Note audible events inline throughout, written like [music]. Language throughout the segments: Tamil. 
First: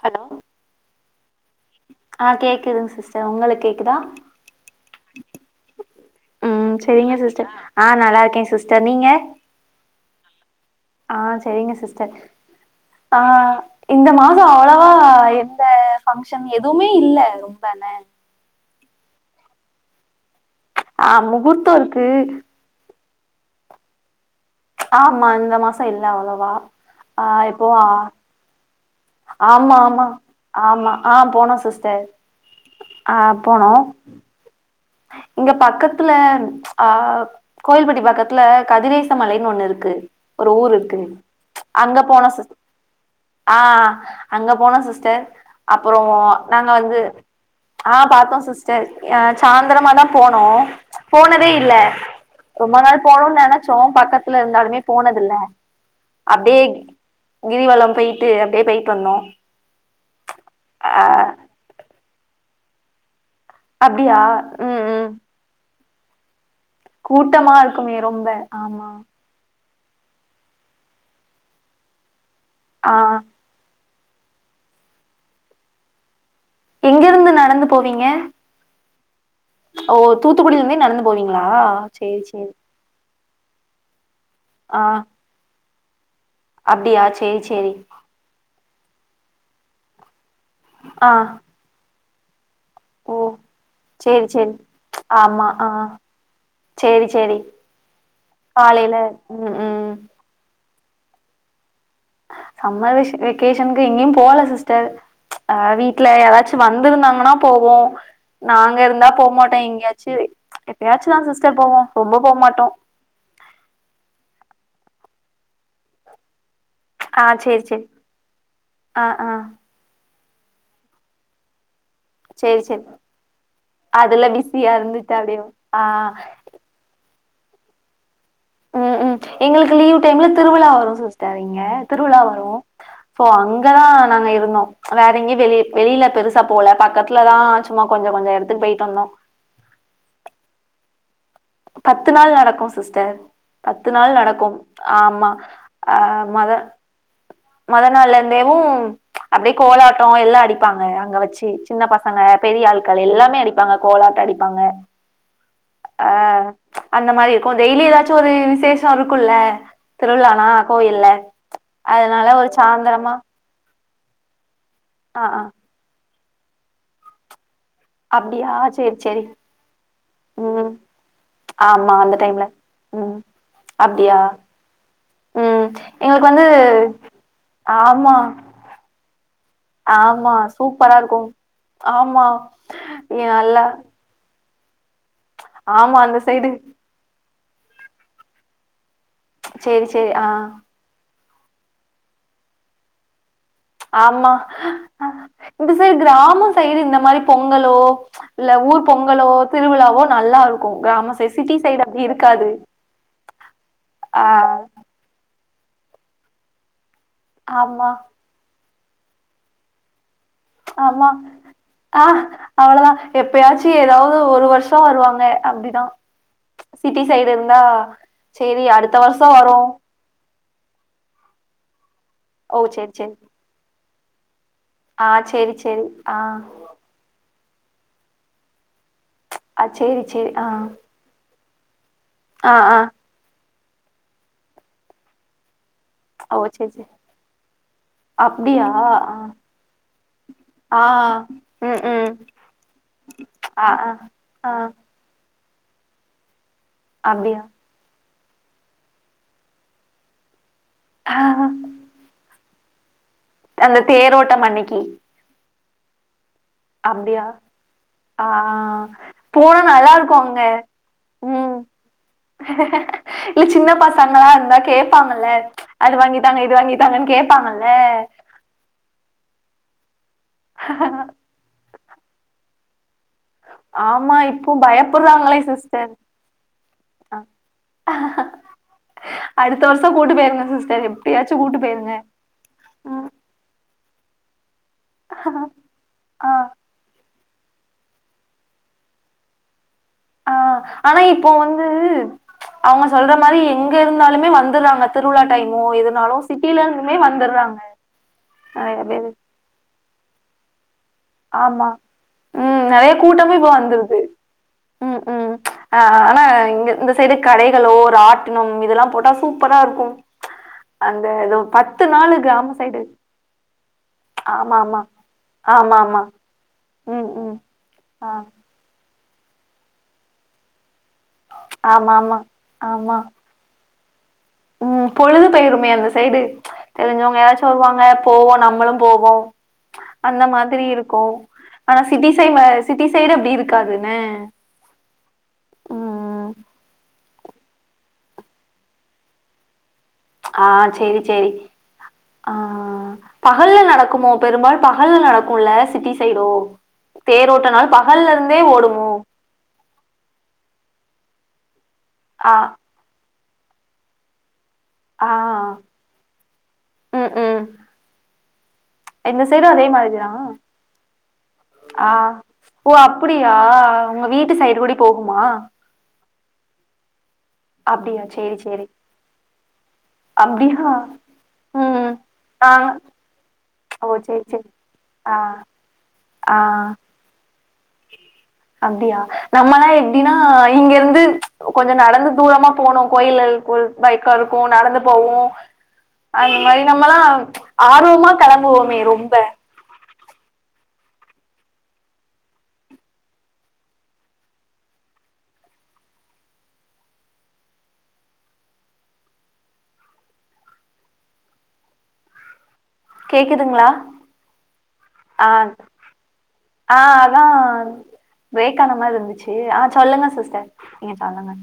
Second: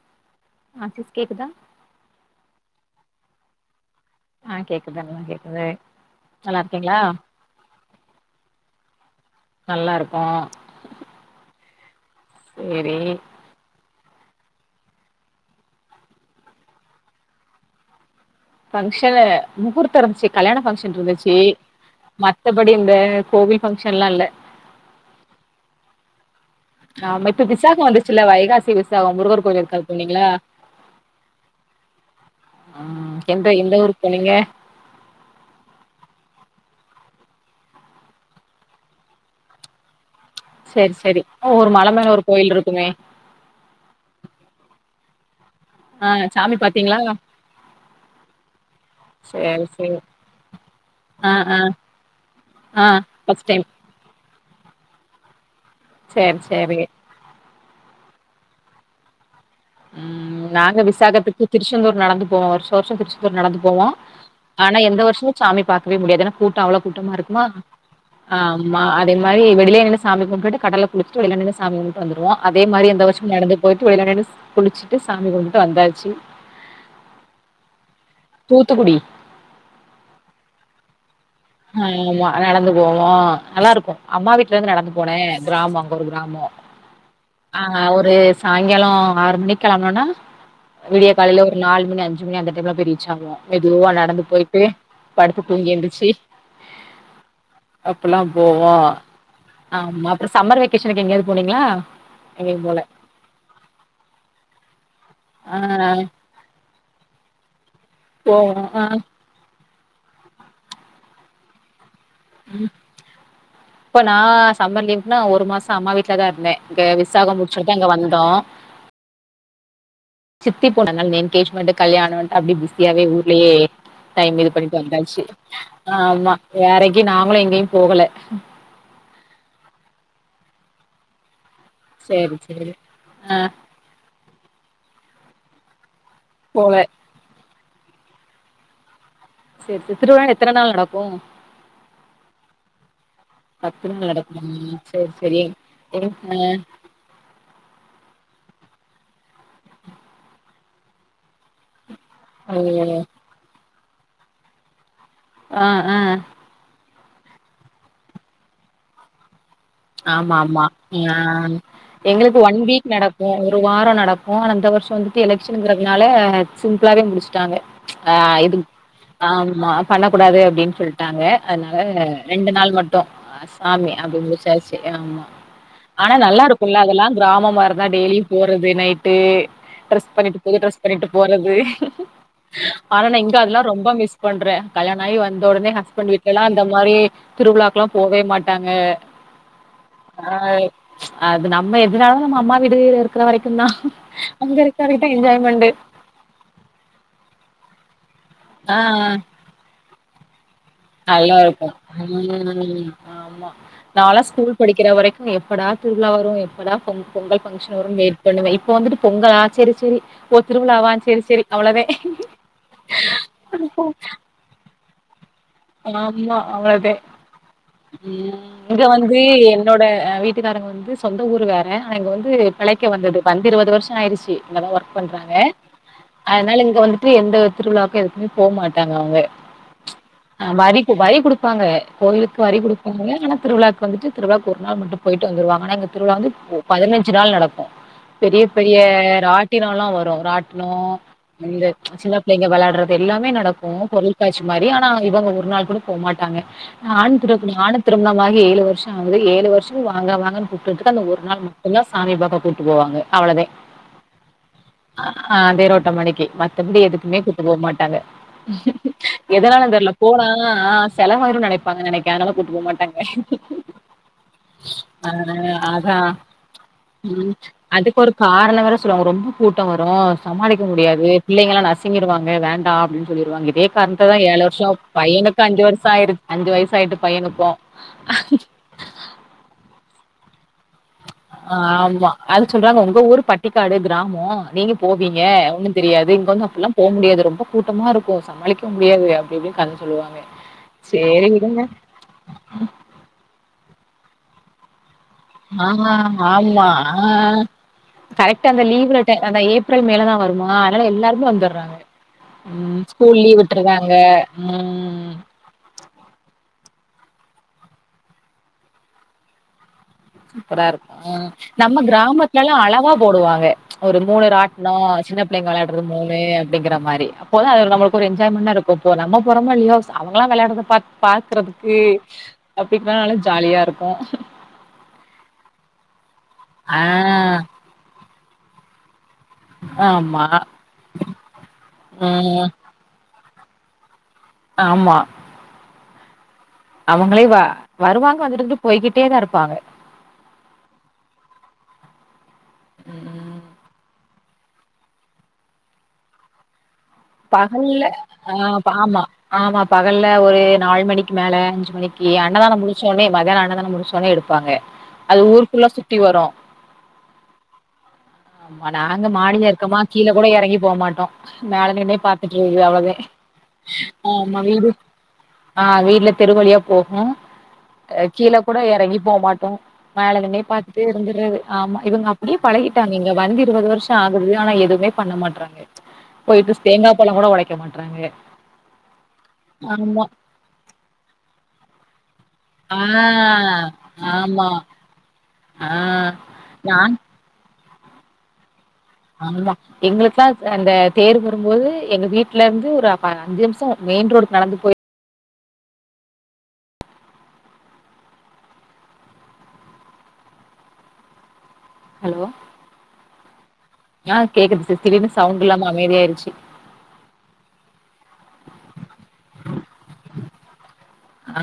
ஹலோ ஆ சிஸ் கேக்குதா க்குதுங் சிஸ்டர் உங்களுக் கேக்குதா ஆ கேக்குதுங்க கேக்குது நல்லா ம் இருக்கீங்களா செரிங்க சிஸ்டர் ஆ நல்லாருக்கே சிஸ்டர் நீங்க நல்லா இருக்கோ ஆ சரிங்க சிஸ்டர் சேரி ஆ இந்த மாச அவ்வளவா எந்த பங்க்ஷன் எதுமே இல்ல அப்தான பங்க்ஷன் முகூர்த்த இருந்ச்சு கல்யாண பங்க்ஷன் ஆ இருந்துச்சு முகூர்த்தோ இருக்கு மத்தபடி இந்த கோவில் ஃபங்க்ஷன்ல்லா இல்ல ஆமா இந்த மாச இல்ல அவ்வளவா ஆமா இப்ப ஆ இப்போ விசாக ஆ வந்துச்சுல்ல வைகாசி விசா ஆமா ஆமா ஆமா ஆ போன சிஸ்டர் ம் ஆ எந்த போனோ எந்த ஊருக்கு போனிங்க இங்க பக்கத்துல ஆ கோவில்பட்டி பக்கத்துல கதிரேச மலைன்னு ஒண்ணு இருக்கு ஒரு ஊர் சேரி இருக்கு சேரி ஒரு மல அங்க மேல ஒரு போன சிஸ் கோயில் இருக்குமே ஆ அங்க போன சிஸ் டர் அப்பறோ ஆ சாமி நாங்க பாத்தீங்களா வந்து ஆ பாத்தோ சிஸ்டர் எ சா சேரி சேரி ந்தரமாதா போனோ ஆ போனதே ஆ இல்ல ரொம்ப ஆ நாள் போனும்னு ஃபர்ஸ்ட் டைம் நெனச்சோ பக்கத்துல இருந்தாலுமே போனது இல்ல சேர் சேரி கிரிவலம் போய்ட்டு அப்டே போயி்ட் வந்தோ ம் நாங்க அ விசாகத்துக்கு திருச்செந்தூர் நடந்து போவோ வர்ஷ வர்ஷோ நடந்து போவோ அப்டியா ஆனா ம் எந்த ம் வர்ஷமு சாமி பாக்கவே முடியாது ஏனா கூட்டமஅவளோ கூட்டமா இருக்குமா இருக்குமே ரொம்ப ஆம்மா ஆமா அதே மாரி வெளிலே சாமி கும்டுட்டு கடல குளிச்சிட்டு வெளில நின்னு சாமி கும்ட்டு வந்துருவோ அதே மாதி ஆ இந்த வர்ஷமு நடந்து போயிட்டு வெளிள நின்னு குளிச்சிட்டு சாமி கும்ட்டு வந்தாச்சு எங்கிருந்து நடந்து போவீங்க தூத்துக்குடி ஓ தூத்துக்குடிலேந்தே நடந்து போவீங்களா சேரி ஆமா சேரி நடந்து போவோ நல்லாருக்கு அம்மா வீட்லேந்து ஆ நடந்து போனே கிராமோ ஒரு கிராம அப்டியா சேரி ஆ சேரி ஒரு சாயங்காலோ ஆறு மணிக் களம்னோனா ஆ விடிய காலைல ஒரு நாலு மணி அஞ்சு மணி அந்த மெதுவா போய் ரீச் ஓ ஆவோ மெதுவா நடந்து சேரி சேரி போய்ட்டு படுத்து ஆமா ஆ தூங்கி எழுந்துரிச்சு சேரி சேரி அப்பெல்லா போவோ காலையில ம் ம் ஆமா அப்றோ சம்ம மர் வெகேஷனுக்கு எங்கயாது போனீங்ளா சம்மர் வெஷ வெக்கேஷனுக்கு எங்கேயு போல சிஸ்டர் ஆ அ வீட்ல யாராச்சு வந்துருந்தாங்கனா போவோ போவோ நாங்க ஆ இருந்தா போமாட்டோ எங்யா செரி எப்பயாச்சுதா சிஸ்டர் போவோ ரொம்ப போமாட்டோ ம் இப்போ நா சம்மர் லீவுன்னா ஒரு மாச அம்மா வீட்ல தா இருந்த இங்க ஆ விசாக சேரி முடிச்சுட்தா சேரி அங்க வந்தோ ஆ ஆ சித்தி பொண்ணு அதுனால என்கேஷ்மன்ட்டு கல்யாணம்ன்ட்டு அப்டே சேரி சேரி பிஸியாவே ஊர்லேயே அதுல டைம் இது பிஸியா பண்ணிட்டு இருந்துட்டு வந்தாச்சு அப்டியே ஆ ஆமா வேறைக்கு நாங்களு எங்கயு போகல ம் ம் எங்களுக்கு லீவு டைம்ல திருவிழா வரு சிஸ்டர் இங் க திருவிழா சேரி வரு சேரி சோ ஆ அங்கதா நாங்க இருந்தோ வேற எங்கயு வெளி வெளில பெருசா போல பக்கத்துலதா சும்மா கொஞ்சோ கொஞ்சோ எடத்துக் போய்ட்டு வந்தோ செரி செரி திருவ்ழா எத்தன நாள் நடக்கோ பத்து நாள் நடக்கோ சிஸ்டர் பத்து நாள் நடக்குமா நடக்கோம் சேரி ஆமா சேரி ஆ மொத மொதல் நாள் இருந்தேவு அப்டே கோலாட்டோ எல்லா அடிப்பாங்க அங்க வெச்சு சின்ன பசங் ங்க ஓ பெரிய ஆட்கள் எல்லாமே அடிப்பாங்க கோளாட்ட அடிப்பாங்க ஆ ஆஹ் அந்த மாரி இருக்கோ டெய்லி ஏதாச்சு ஒரு விசேஷோ இருக்குல்ல ஆமா திருவிழானா ஆமா கோயில்ல ஆ அதனால எங்களுக் ஒரு ஒன் வீக் சாந்தரமா நடக்கோ ஒரு வார நடக்கோ ஆன அந்த வருஷோ ஆ வந்துட்டு ஆ எலக்ஷன்ங்கிறதுனால ஆ சிம்பிளாவே முடிச்சுட்டாங்க ஆ அப்டியா இது சேரி சேரி ஆமா பண்ணக்கூடாது ம் அப்டின்னு சொல்டாங்க அதுனால ஆமா அந்த டைம்ல ரெண்டு நாள் மட் டோ ம் சாமி அப்டியா அது உங்க சாய்ஸ் ஆமா ம் ஆனா எங்களுக்கு நல்லா வந்து இருக்கோல்ல அதெல்லா கிராமமா இருந்தா ஆமா டெய்லியு போறது நைட்டு டிரஸ் ஆமா பண்ணிட்டு புது டிரஸ் சூப்பரா பண்ணிட்டு இருக்கு போறது ஆமா ஆனா நா ஏ இங்க அதெல்ல நல்லா ரொம்ப மிஸ் பண்றே கல்யாண அய் வந்த உடனே ஆமா ஹஸ்பண்ட் வீட்டல்லா சைடு அந்த மாரி திருவிழாக்குல போவே மாட்டாங்க செரி செரி ஆ அது நம்ம எதனாலு நம்ம அம்மா வீடு இருக்கிற வெரைக் ஆமா இந்த சைடு கிராம சைடு இந்த மாரி பொங்கலோ இல்ல ஆ ஊர் பொங்கலோ திருவிழாவோ நல்லா இருக்கோ நல்லா இருக்கோ ம் ஆமா நாளா ஆ ஸ்கூல் படிக்கிற வரைக்கு எப்படா திருவிழா வரோ எப்படா பொங் பொங்கல் ஃபங்க்ஷன் ஆமா வரு வெயிட் பண்ணுவே இப்ப வந்துட்டு பொங்கலா செரி செரி இப்போ திருவிழா வா ஆமா செரி செரி அவ்ளோதே ஆ அவ்ளதா எப்பயாச்சு ஏதாவது ஒரு வருஷோ வருவாங்க அப்டிதா ஆமா அவ்ளோதே சிட்டி சைடு இருந்தா ம் சேரி இங்க அடுத்த வந்து வருஷோ வரு என்னோட வீட் ட்டுக்காரங்க வந்து சொந்த ஊரு வேற ஆன இங்க வந்து ஓ பிழைக்க சேரி சேரி வந்தது வந்து இருபது வருஷ ஆயிடுச்சி இங்க தா ஒர்க் ஆ பண்றாங்க சேரி சேரி ஆ அதனால இங்க வந்துட்டு எந்த திருவிழாக்கு எதுக்குமே போ மாட் அ செரி செரி அ வரிக் வரி குடுப்பாங்க கோயிலுக்கு ஆ வரி ஆ குடுப்பாங்க ஆனா திருவிழாவுக்கு வந்துட்டு திருவிழாக்கு ஒரு நாள் மட்டு போய்ட்டு வந்துருவாங்க ஆனா இங்க திருவிழா வந்து ஓ சேரி சேரி பதினஞ்சு நாள் நடக்கோ பெரிய அப்டியா பெரிய ஆ ராட்டினனோல வரு ராட்னோ ஆ இந்த ம் ம் சின்ன பிள்ளைங்க வேளையாடறது எல்லாமே ஆ நடக்கோ ஆ பொருள்காட்சி ஆ மாரி ஆனா இவங்க ஒரு நாள் கூட போ மாட்டாங்க நான் அப்டியா [unintelligible] வாகி ஏழு வருஷோ ஆகுது ஏழு வருஷ வாங்க வாங்கன்னு கூப்டதுக்கு அந்த ஒரு நாள் மட்டுதா சாமி பாக்க கூட்டு போவாங்க அவ்ளதே அந்த தேரோட்டம் அன்னைக்கி ஆ அதே ரோட்ட மணிக்கி தம்பி எதுக்குமே அப்டியா கூட்டு போ மாட்டாங்க ஆ போனா எதனால அந்த ல நல்லா இருக்கு போனா அங்க செலவாயிரு ம் நெனைப்பாங்க நெனைக்கே அதனால கூட்டு போமாட்டாங்க இல்ல சின்ன பசங்களா இருந்தா கேப்பாங்கல்ல ஆன அது அதா வாங்கித்தாங்க இது வாங்கித்தாங்கன்னு உம் கேப்பாங்கல்ல அதுக்கு ஒரு காரண வேற சொல்லுவாங்க ரொம்ப கூட் ட வரு சமாளிக்க முடியாது பிள்ளைங்களா நசுங்கிருவாங்க வேண்டா அப்டின்னு சொல்லிருவாங்க இதே காரணத் ஆமா தா ஏழு இப்போ வருஷோ பயப்பட்றாங்களே பையனுக்கு அஞ்சு வருஷ சிஸ்டர் ஆயிரு அஞ்சு வயசு ஆயிட்டு பையனுக்கோ அடுத்த வருஷ கூட்டு போயிருங்க சிஸ் ஆஹ்மா அது சொல்றாங்க உங்க ம் ஊரு பட்டிக்காடு கிரா கிராமோ நீங்க போவீங்க ஒன்னு தெரியாது இங்க ஆ வந்து அப்பில்லா போ முடியாது ரொம்ப கூட்டமா இருக்கு சமாளிக்க முடியாது அப்டி இப்டின்னு கத சொல்லுவாங்க ஆஹ் ஆனா சேரி இப்போ விடுங்க வந்து அவங்க சொல்ற மாரி எங்க இருந்தாலுமே வந்துறாங்க திருவிழா டைமோ ஆ எதுனாலு சிட்டில ஆமா இருந்துமே ஆ வந்துறாங்க கரெக்டா அந்த லீவுல டை அந்த ஏப்ரல் மேலதா வருமா அதனால எல்லாருமே வந்துறாங்க உம் நெறைய கூட்டமு இப்ப வந்துருது உம் ம் உம் ஆஹ் ஆனா இங்க இந்த சைடு கடைகளோ ராட்டினம் இதெல்லா போட்டா சூப்பரா இருக்கு சூப்பரா இருக்கு அந்த ஹ் இது நம்ம பத்து நாளு கிராம கிராமத்லல்லா சைடு அழகா போடுவாங்க ஒரு மூணு ஆமா ராட்னோ ஆமா சின்ன பிள்ளைங்க ஆமா விளயாடுறது மூ ஆமா னு அப்டிங்கிற மாரி ம் ம் அப்போதா அது நம்மளுக்கு ஒரு ஆ என்ஜாய்மெண்டா இருக்கு இப்போ நம்ம போறோமோ இல்லயோ அவங்களா வெளயாடறத பாத் பாக்குறதுக்கு ஆமா ஆமா ஆமா அப்டின்னாலே ஜாலியா இருக்கு பொழுதுபோயிருமே அந்த சைடு ஆ தெரிஞ்சவங்க யாராச்சு வருவாங்க போவோ நம்மளு போவோ அந்த ஆமா மாதிரி இருக்கு ஆனா சிட்டி சை ம் சிட்டி சைடு அப்டி இருக்காது ன ஆமா ம் அவங்களே வ வருவாங்க வந்துட்டு வந்துட்டு போய்கிட்டே தா இருப்பாங்க ஆ செரி செரி ஆ ம் பகல்ல நடக்குமோ பெரும்பாலு பகல்ல நடக்குல்ல சிட்டி சைடோ தேரோட்டனால் பகல்ல ஆ இருந்தே ஓடுமோ ஆமா ஆமா பகல்ல ஒரு நாலு மணிக்கு மேல அஞ்சு மணிக்கு ஆ அன்னதான முடிச்சோனே மதியான அன்னதான முடிச்சோனே எடுப்பாங்க ஆ அது ஊர் ஃபுல்லா சுத்தி வரு ம் ம் ஆமா நாங்க இந்த சைடு மாடில அதே இருக்கமா கீழ மாதிரிதா கூட எறங்கி போமாட்டோ மேல ஆ நின்னே பாத்துட்ரு ஓ அவ்ளதே அப்டியா உங்க வீட்டு ஆமா சைடு வீடு கூடி போகுமா ஆ வீட்ல தெருவழியா போகு அப்டியா கீழ சேரி கோட சேரி எறங்கி போமாட்டோ மேல நின்னே அப்டியா பாத்ட்டே இருந்தர்றது ஆமா ம் இவுங்க அப்டியே ஆ பழகி இங்க வந்து இருபது வருஷ ஓ சேரி ஆகுது சேரி ஆனா எதுமே பண்ண ஆ மாட்றாங்க ஆ போய்ட்டு தேங்கா பழங்கோட அப்டியா நம்மல்லா ஆமா எப்டினா இங்கருந்து கொஞ்ச நடந்து தூரமா ஆ போனு கோயில்ல ஒ பைக்கா இருக்கு ஆமா நடந்து போவோ ஆ அந்த மாரி நான் நம்மல்லா ஆர்வமா கெளம்புவோமே ரொம்ப ஆமா எங்ளுக்கு அந்த தேர் வரும்போது எங்க வீட்ல இருந்து ஒரு அ அஞ்சு நிம்ஷ மெயின் ரோடுக்கு நடந்து போய் ஹலோ கேக்குதுங்களா ஆ கேக்குது சிஷ் திடீர்னு ஆ சவுண்ட் இல்லாம அமைதியாயிருச்சு ஆ அதா பிரேக் ஆன மாரி இருந்துச்சு ஆ சொல்லுங்க சிஸ்டர் நீங்க சொல்லுங்க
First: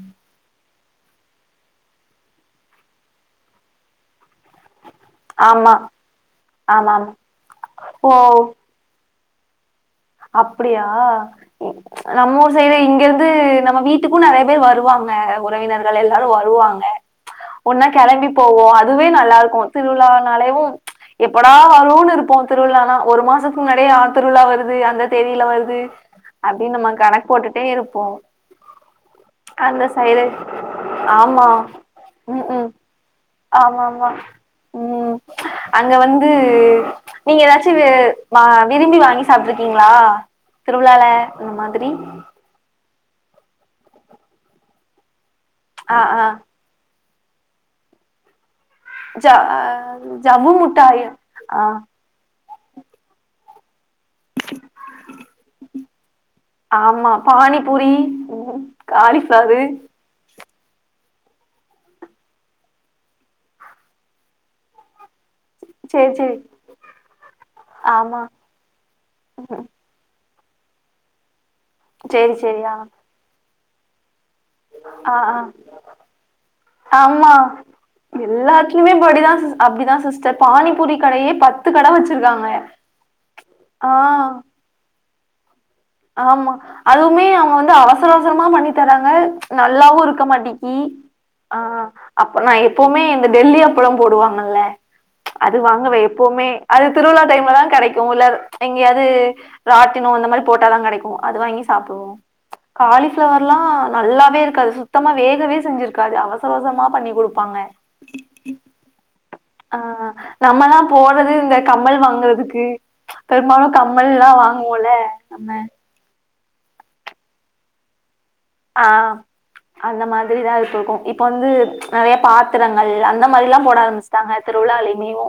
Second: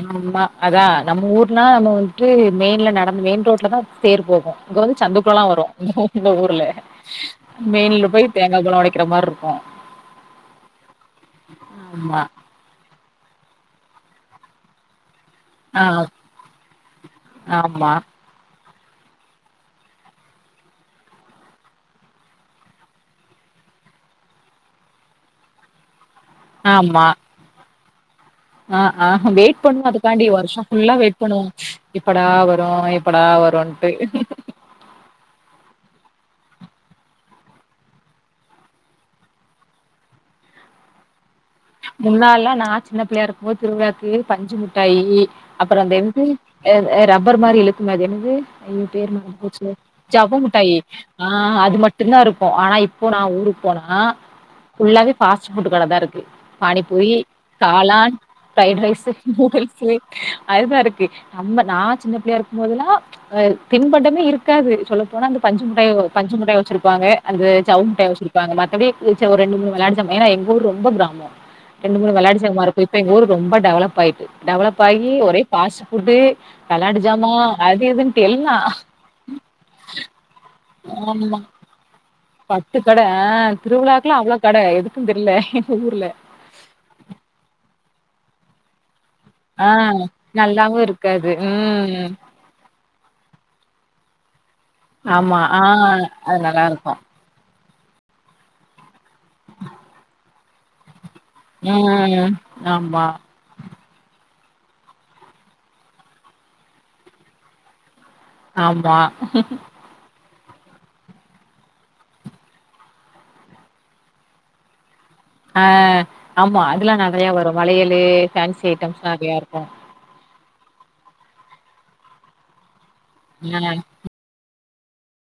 அதா நம்ம ஊர்னா நம்ம வந்துட்டு மெயின்ல நடந்து மெய்ன் ரோட்ல தா தேர் போகு இங்க வந்து சந்துக்குலலா வரு ஆமா இந்த ஊர்ல ஆமா ஆமா மெய்ன்ல போய் தேங்கா பழ ஒடக்கிற மார் இரு க்கு அப்டியா ஆமா. நம்ம ஊர் சைடு இங்க இருந் து நம்ம வீட்டுக்கு நெறைய பேர் வருவாங்க ஆ உறவினர்கள் எல்லாரு வருவாங்க ஒன்னா ஆமா, கெளம்பி போவோ அதுவே நல்லாருக்கு திருவிழா னாலேவு எப்படா வருனு இருப்போ திருவிழானா ஒரு மாசத்துக்கு முன்னாடியே ஆ திருவிழா வரு து அந்த தேதியில வருது அப்டின் நம்ம ஆமா. கணக்கு போட்டுட்டே இருப்போ ஆ ஆ வெயிட் பண்ணுவோ அதுக்காண்டி வருஷோ ஃபுல்லா வெயிட் ஆமா பண்ணுவோ எப்படா ம் வரு ம் எப்படா ஆமா வருன்ட்டு ஆமா ம் அங்க வந்து நீங்க எதாச்சு நா விரும்பி வாங்கி சாப்ட்ருக்கிங்ளா திருவிழால அந்த மாதிரி முன்னாலலா நா சின்ன பிள்ளயா இருக்கும் போது திருவிழாக்கு பஞ்சுமுட்டாயி அப்றோ ஆ அதென்து ஆ எ எ ரப்பர் மாரி இழுக்குமே அது என்னது ஐயோ பேரு ஜ மறந்துபோச்சே ஜவ்வு முட்டாயி ஆ அது மட்டுந்தா இருக் கு ஆனா இப்போ நா ஊருக் போனா ஃபுல்லாவே ஃபாஸ்ட் ஃபுட் கட தா இருக்கு பானிப்பூரி ஆமா பானிபூரி காளான் ம் ஃப்ரைடு ரைஸு காலிஃப்ளவரு நூடுல்ஸு அதுதா இருக்கு நம்ம நா சின்ன பிள்ளயா இருக்கம் போதெல்லா அ தின்பண்டமே இருக்காது சொல்ல போனா அந்த பஞ்சுமுட்டாய் சேரி சேரி பஞ்சுமுட்டாய் வச்சிருப்பாங்க அந்த ஜவ்வு முட்டாய் ஆமா வச்சிருப்பாங்க மத்தபடி ஒரு ரெண்டு மூனு வெளாட்டு ஜாமா ஏனா எங் க ஊர் ரொம்ப கிராமோ ரெண்டு மூனு சேரி வெளாட்டு ஜாமா சேரி ஆ இருக்கு இப்ப எங்க ஊர் ரொம்ப டெவலப் ஆய்ட்டு டெவலப் ஆயி ஆ ஒரே ஆ ஃபாஸ்ட் ஃபுட்டு வெளாட்டு ஆமா ஜாமா அது இதுன்ட்டு எல்லா எல்லாத்துலயுமே படிதா அப்டிதா சிஸ்டர் பானிபூரி கடையே ஆமா பத்து கட வச்சிருக்காங்க ஆ ன கட எதுக்குன் தெர்ல எங்கூர்ல ஆமா அதுவுமே அவங்க வந்து அவசர அவசரமா பண்ணி தராங்க ஆ நல்லாவு இருக்க மாட்டிக்கி நல்லாவு இருக்காது. ஆ ம் அப்ப நா எப்பவுமே இந்த டெல்லி அப் அப்ளோ போடுவாங்கல்ல ஆமா. அது ஆ வாங்குவே எப்பவுமே அது திருவிழா டைம்ல தா கெடைக்கூ இல்ல எங்கயாவ்து ராட்டினோ இந்த மாறி போட்டாதா கெடைக்கூ அது வாங்கி சாப்டுவோ ம் ஆமா, காலிஃப்ளவர்லா நல்லாவே இருக்காது சுத்தமா வேகவே செஞ்சிர்க்காது அவசர அவசரமா பண்ணி குடுப்பாங்க ஆமா ஆ நம்மல்லா போறது இந்த கம்மல் வாங்குறதுக்கு பெரும்பாலு கம்மல்லா வாங்குவோல நம்ம ஆ ஆமா அதுலா நெறயா வரு வளையலு ஃபேன்சி ஐட்டம்ஸ்லா நெறயா இருக்கூ புரிதா இப்பவுக்கு இப்ப வந்து நெறயா பாத்திரங்கள் அந்த மாறிலா போட ம் ஆரம்ச்ட்டாங்க திருவிழாளமேவு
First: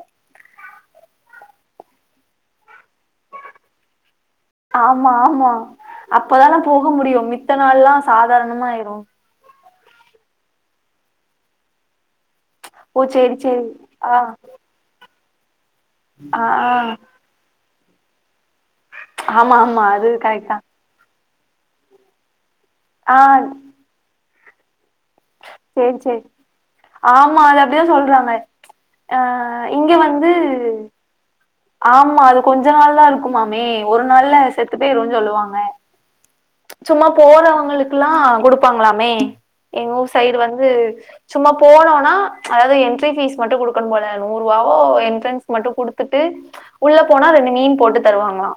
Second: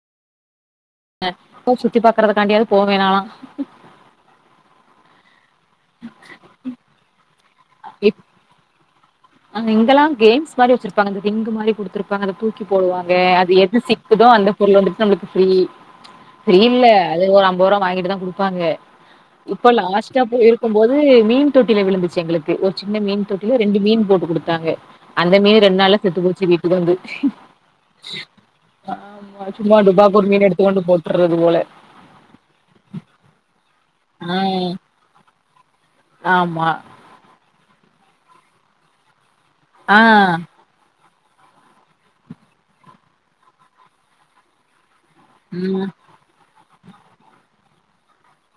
நட்பு சுத்தி பாக்கறதுக்கான்டியாவது போவே நாலா ஆமா ஆமா அப்பதான போக முடியு மித்த நாள்லா சாதாரணமாய்ரு அங்க இங்களா கேம்ஸ் மாறி வச்சிருப்பாங்க அந்த ரிங் மாறி குடுத்துர் வாங்க அத தூக்கி ஓ போடுவாங்க சேரி அது சேரி எது ஆ சிக்குதோ அந்த பொருள் வந்துட்டு நம்ளுக்கு ஃப்ரீ ஆ ஆ ஃப்ரியில்ல அது ஒரு அம்பரூவா வாங்கிட்டு தா குடு பாங்க ஆமா இப்ப ஆமா அது லாஸ்டா கரெக்ட் தா போய்ருக்கும் போது மீன் தொட்டில விழுந்துச்சு எங்களுக் கு ஒரு சின்ன ஆ மீன் தொட்டில ரெண்டு மீன் போட்டு குடுத்தாங்க அந்த மீன் ரெண்டு நாள்ல சேரி செத்து சேரி போச்சு வீட்டுக் வந்து ஆமா அது அப்டிதா சொல்றாங்க ஆமா ஆ சும்மா இங்க டுபாகூர் மீன் எடுத்துக் வந்து கொண்டு போட்ரது போல ஆமா அது கொஞ்ச நாள் தா இருக்குமாமே ஒரு நாள்ல ஆ செத்து பெய்ரூனு சொல்லுவாங்க ஆமா சும்மா போறவங்களுக்குல்லா குடுப்பாங்ளாமே எங்க ஆ ஊர் சைடு வந்து சும்மா போனோனா அதாவ்து எண்ட்ரி ஃபீஸ்க் மட்டு குடுக்கனு போல நூறு ரூவாவோ என்ட்ரன்ஸ்க் மட்டு ம் குடுத்துட் உள்ள போனா ரெண்டு மீன் போட்டு தருவாங்ளா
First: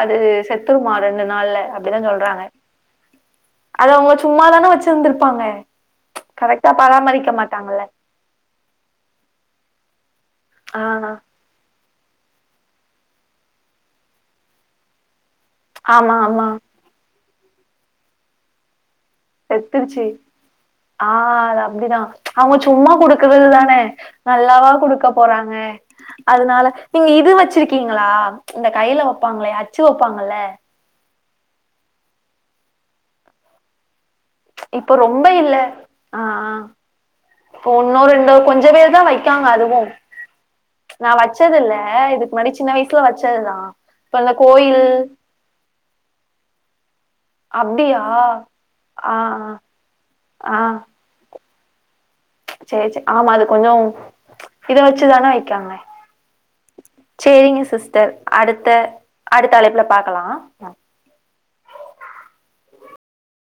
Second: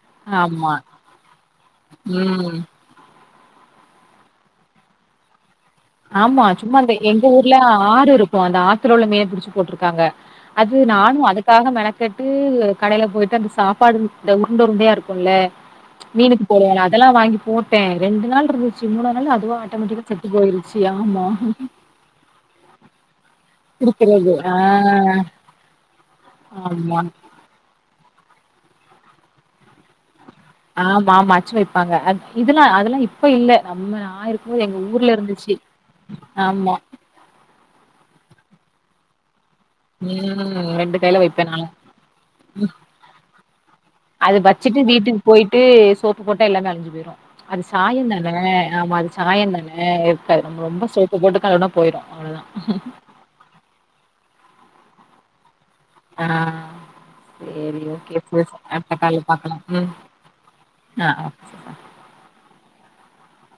அது ஆமா செத்ருமா ரெண்டு நாள்ல அப்டிதா சொல்றாங்க ம் அத அவங்க சும்மாதான வச்சிந்திர்ப்பாங்க ஆமா சும்மா அந்த எங்க ஊர்லா ஆறு இருக்கூ அந்த ஆத்துல உள்ள மீன புடிச்சி போட்ருக்காங்க அது ஆ நானு அதுக்காக மெனக் கெட்டு கடைய்ல போய்ட்டு அந்த சாப்பாடு இந்த உருண்ட உருண்ட உருண்டயா இருக்கூல ஆமா மீனுக்கு ஆமா போடுவோல அதல்லா வாங்கி போட்டே ரெண்டு நாள் இருந்துச் சு மூணானாலு அதுவா செத்துருச்சு ஆட்டாமேட்டிக்கா செத்து போய்ருச் ஆ அது அப்டிதா அவங்க சும்மா குடுக்குறது தான் ன இருக்கிறது ஆ நல்லாவா குடுக்க போறாங்க அதுனால ஆமா நீங்க இது வச்சிருக்கீங்களா ஆ இந்த கையில வப்பாங்களே அச்சு வப்பாங் ஆமா ஆமா ஆச்சு வைய்ப்பாங்க அது இதெல்லா அதெல்லா இப்ப இல்ல நம்ம ஆயிருக் இப்ப ரொம்ப இல்ல ஆ ஆமா இப்போ ஒன்னோ ரெண்டோ கொஞ் இதுவே தா வைக்காங்க அது ம் ரெண்டு நா கையில வைப்பே வச்சது நானு இல்ல இதுக்கு முன்னாடி சின்ன வயசுல வச்சதுதா அது வச்சிட்டு வீட்டுக்கு போயிட்டு சோப்பு போட்டா எல்லாமே அழஞ்சி போய்ரு அது அப்டியா சாய தானே ஆமா அது ஆ ஆ சாயம் தானே இருக்காது நம்ம ரொம்ப சோப்பு போட்டு கழுவுனா போயிரு அவ்ளோதா சரி சரி ஆமா அது கொஞ்ச இத வச்சு தானே வைக்காங்க ஆ சேரிங்க செரி சிஸ்டர் ஓகே சிஸ் அடுத்த கால்ல பாக்கலா அடுத்த அழைப்புல ம் பாக்கலாம் ஆ ஆ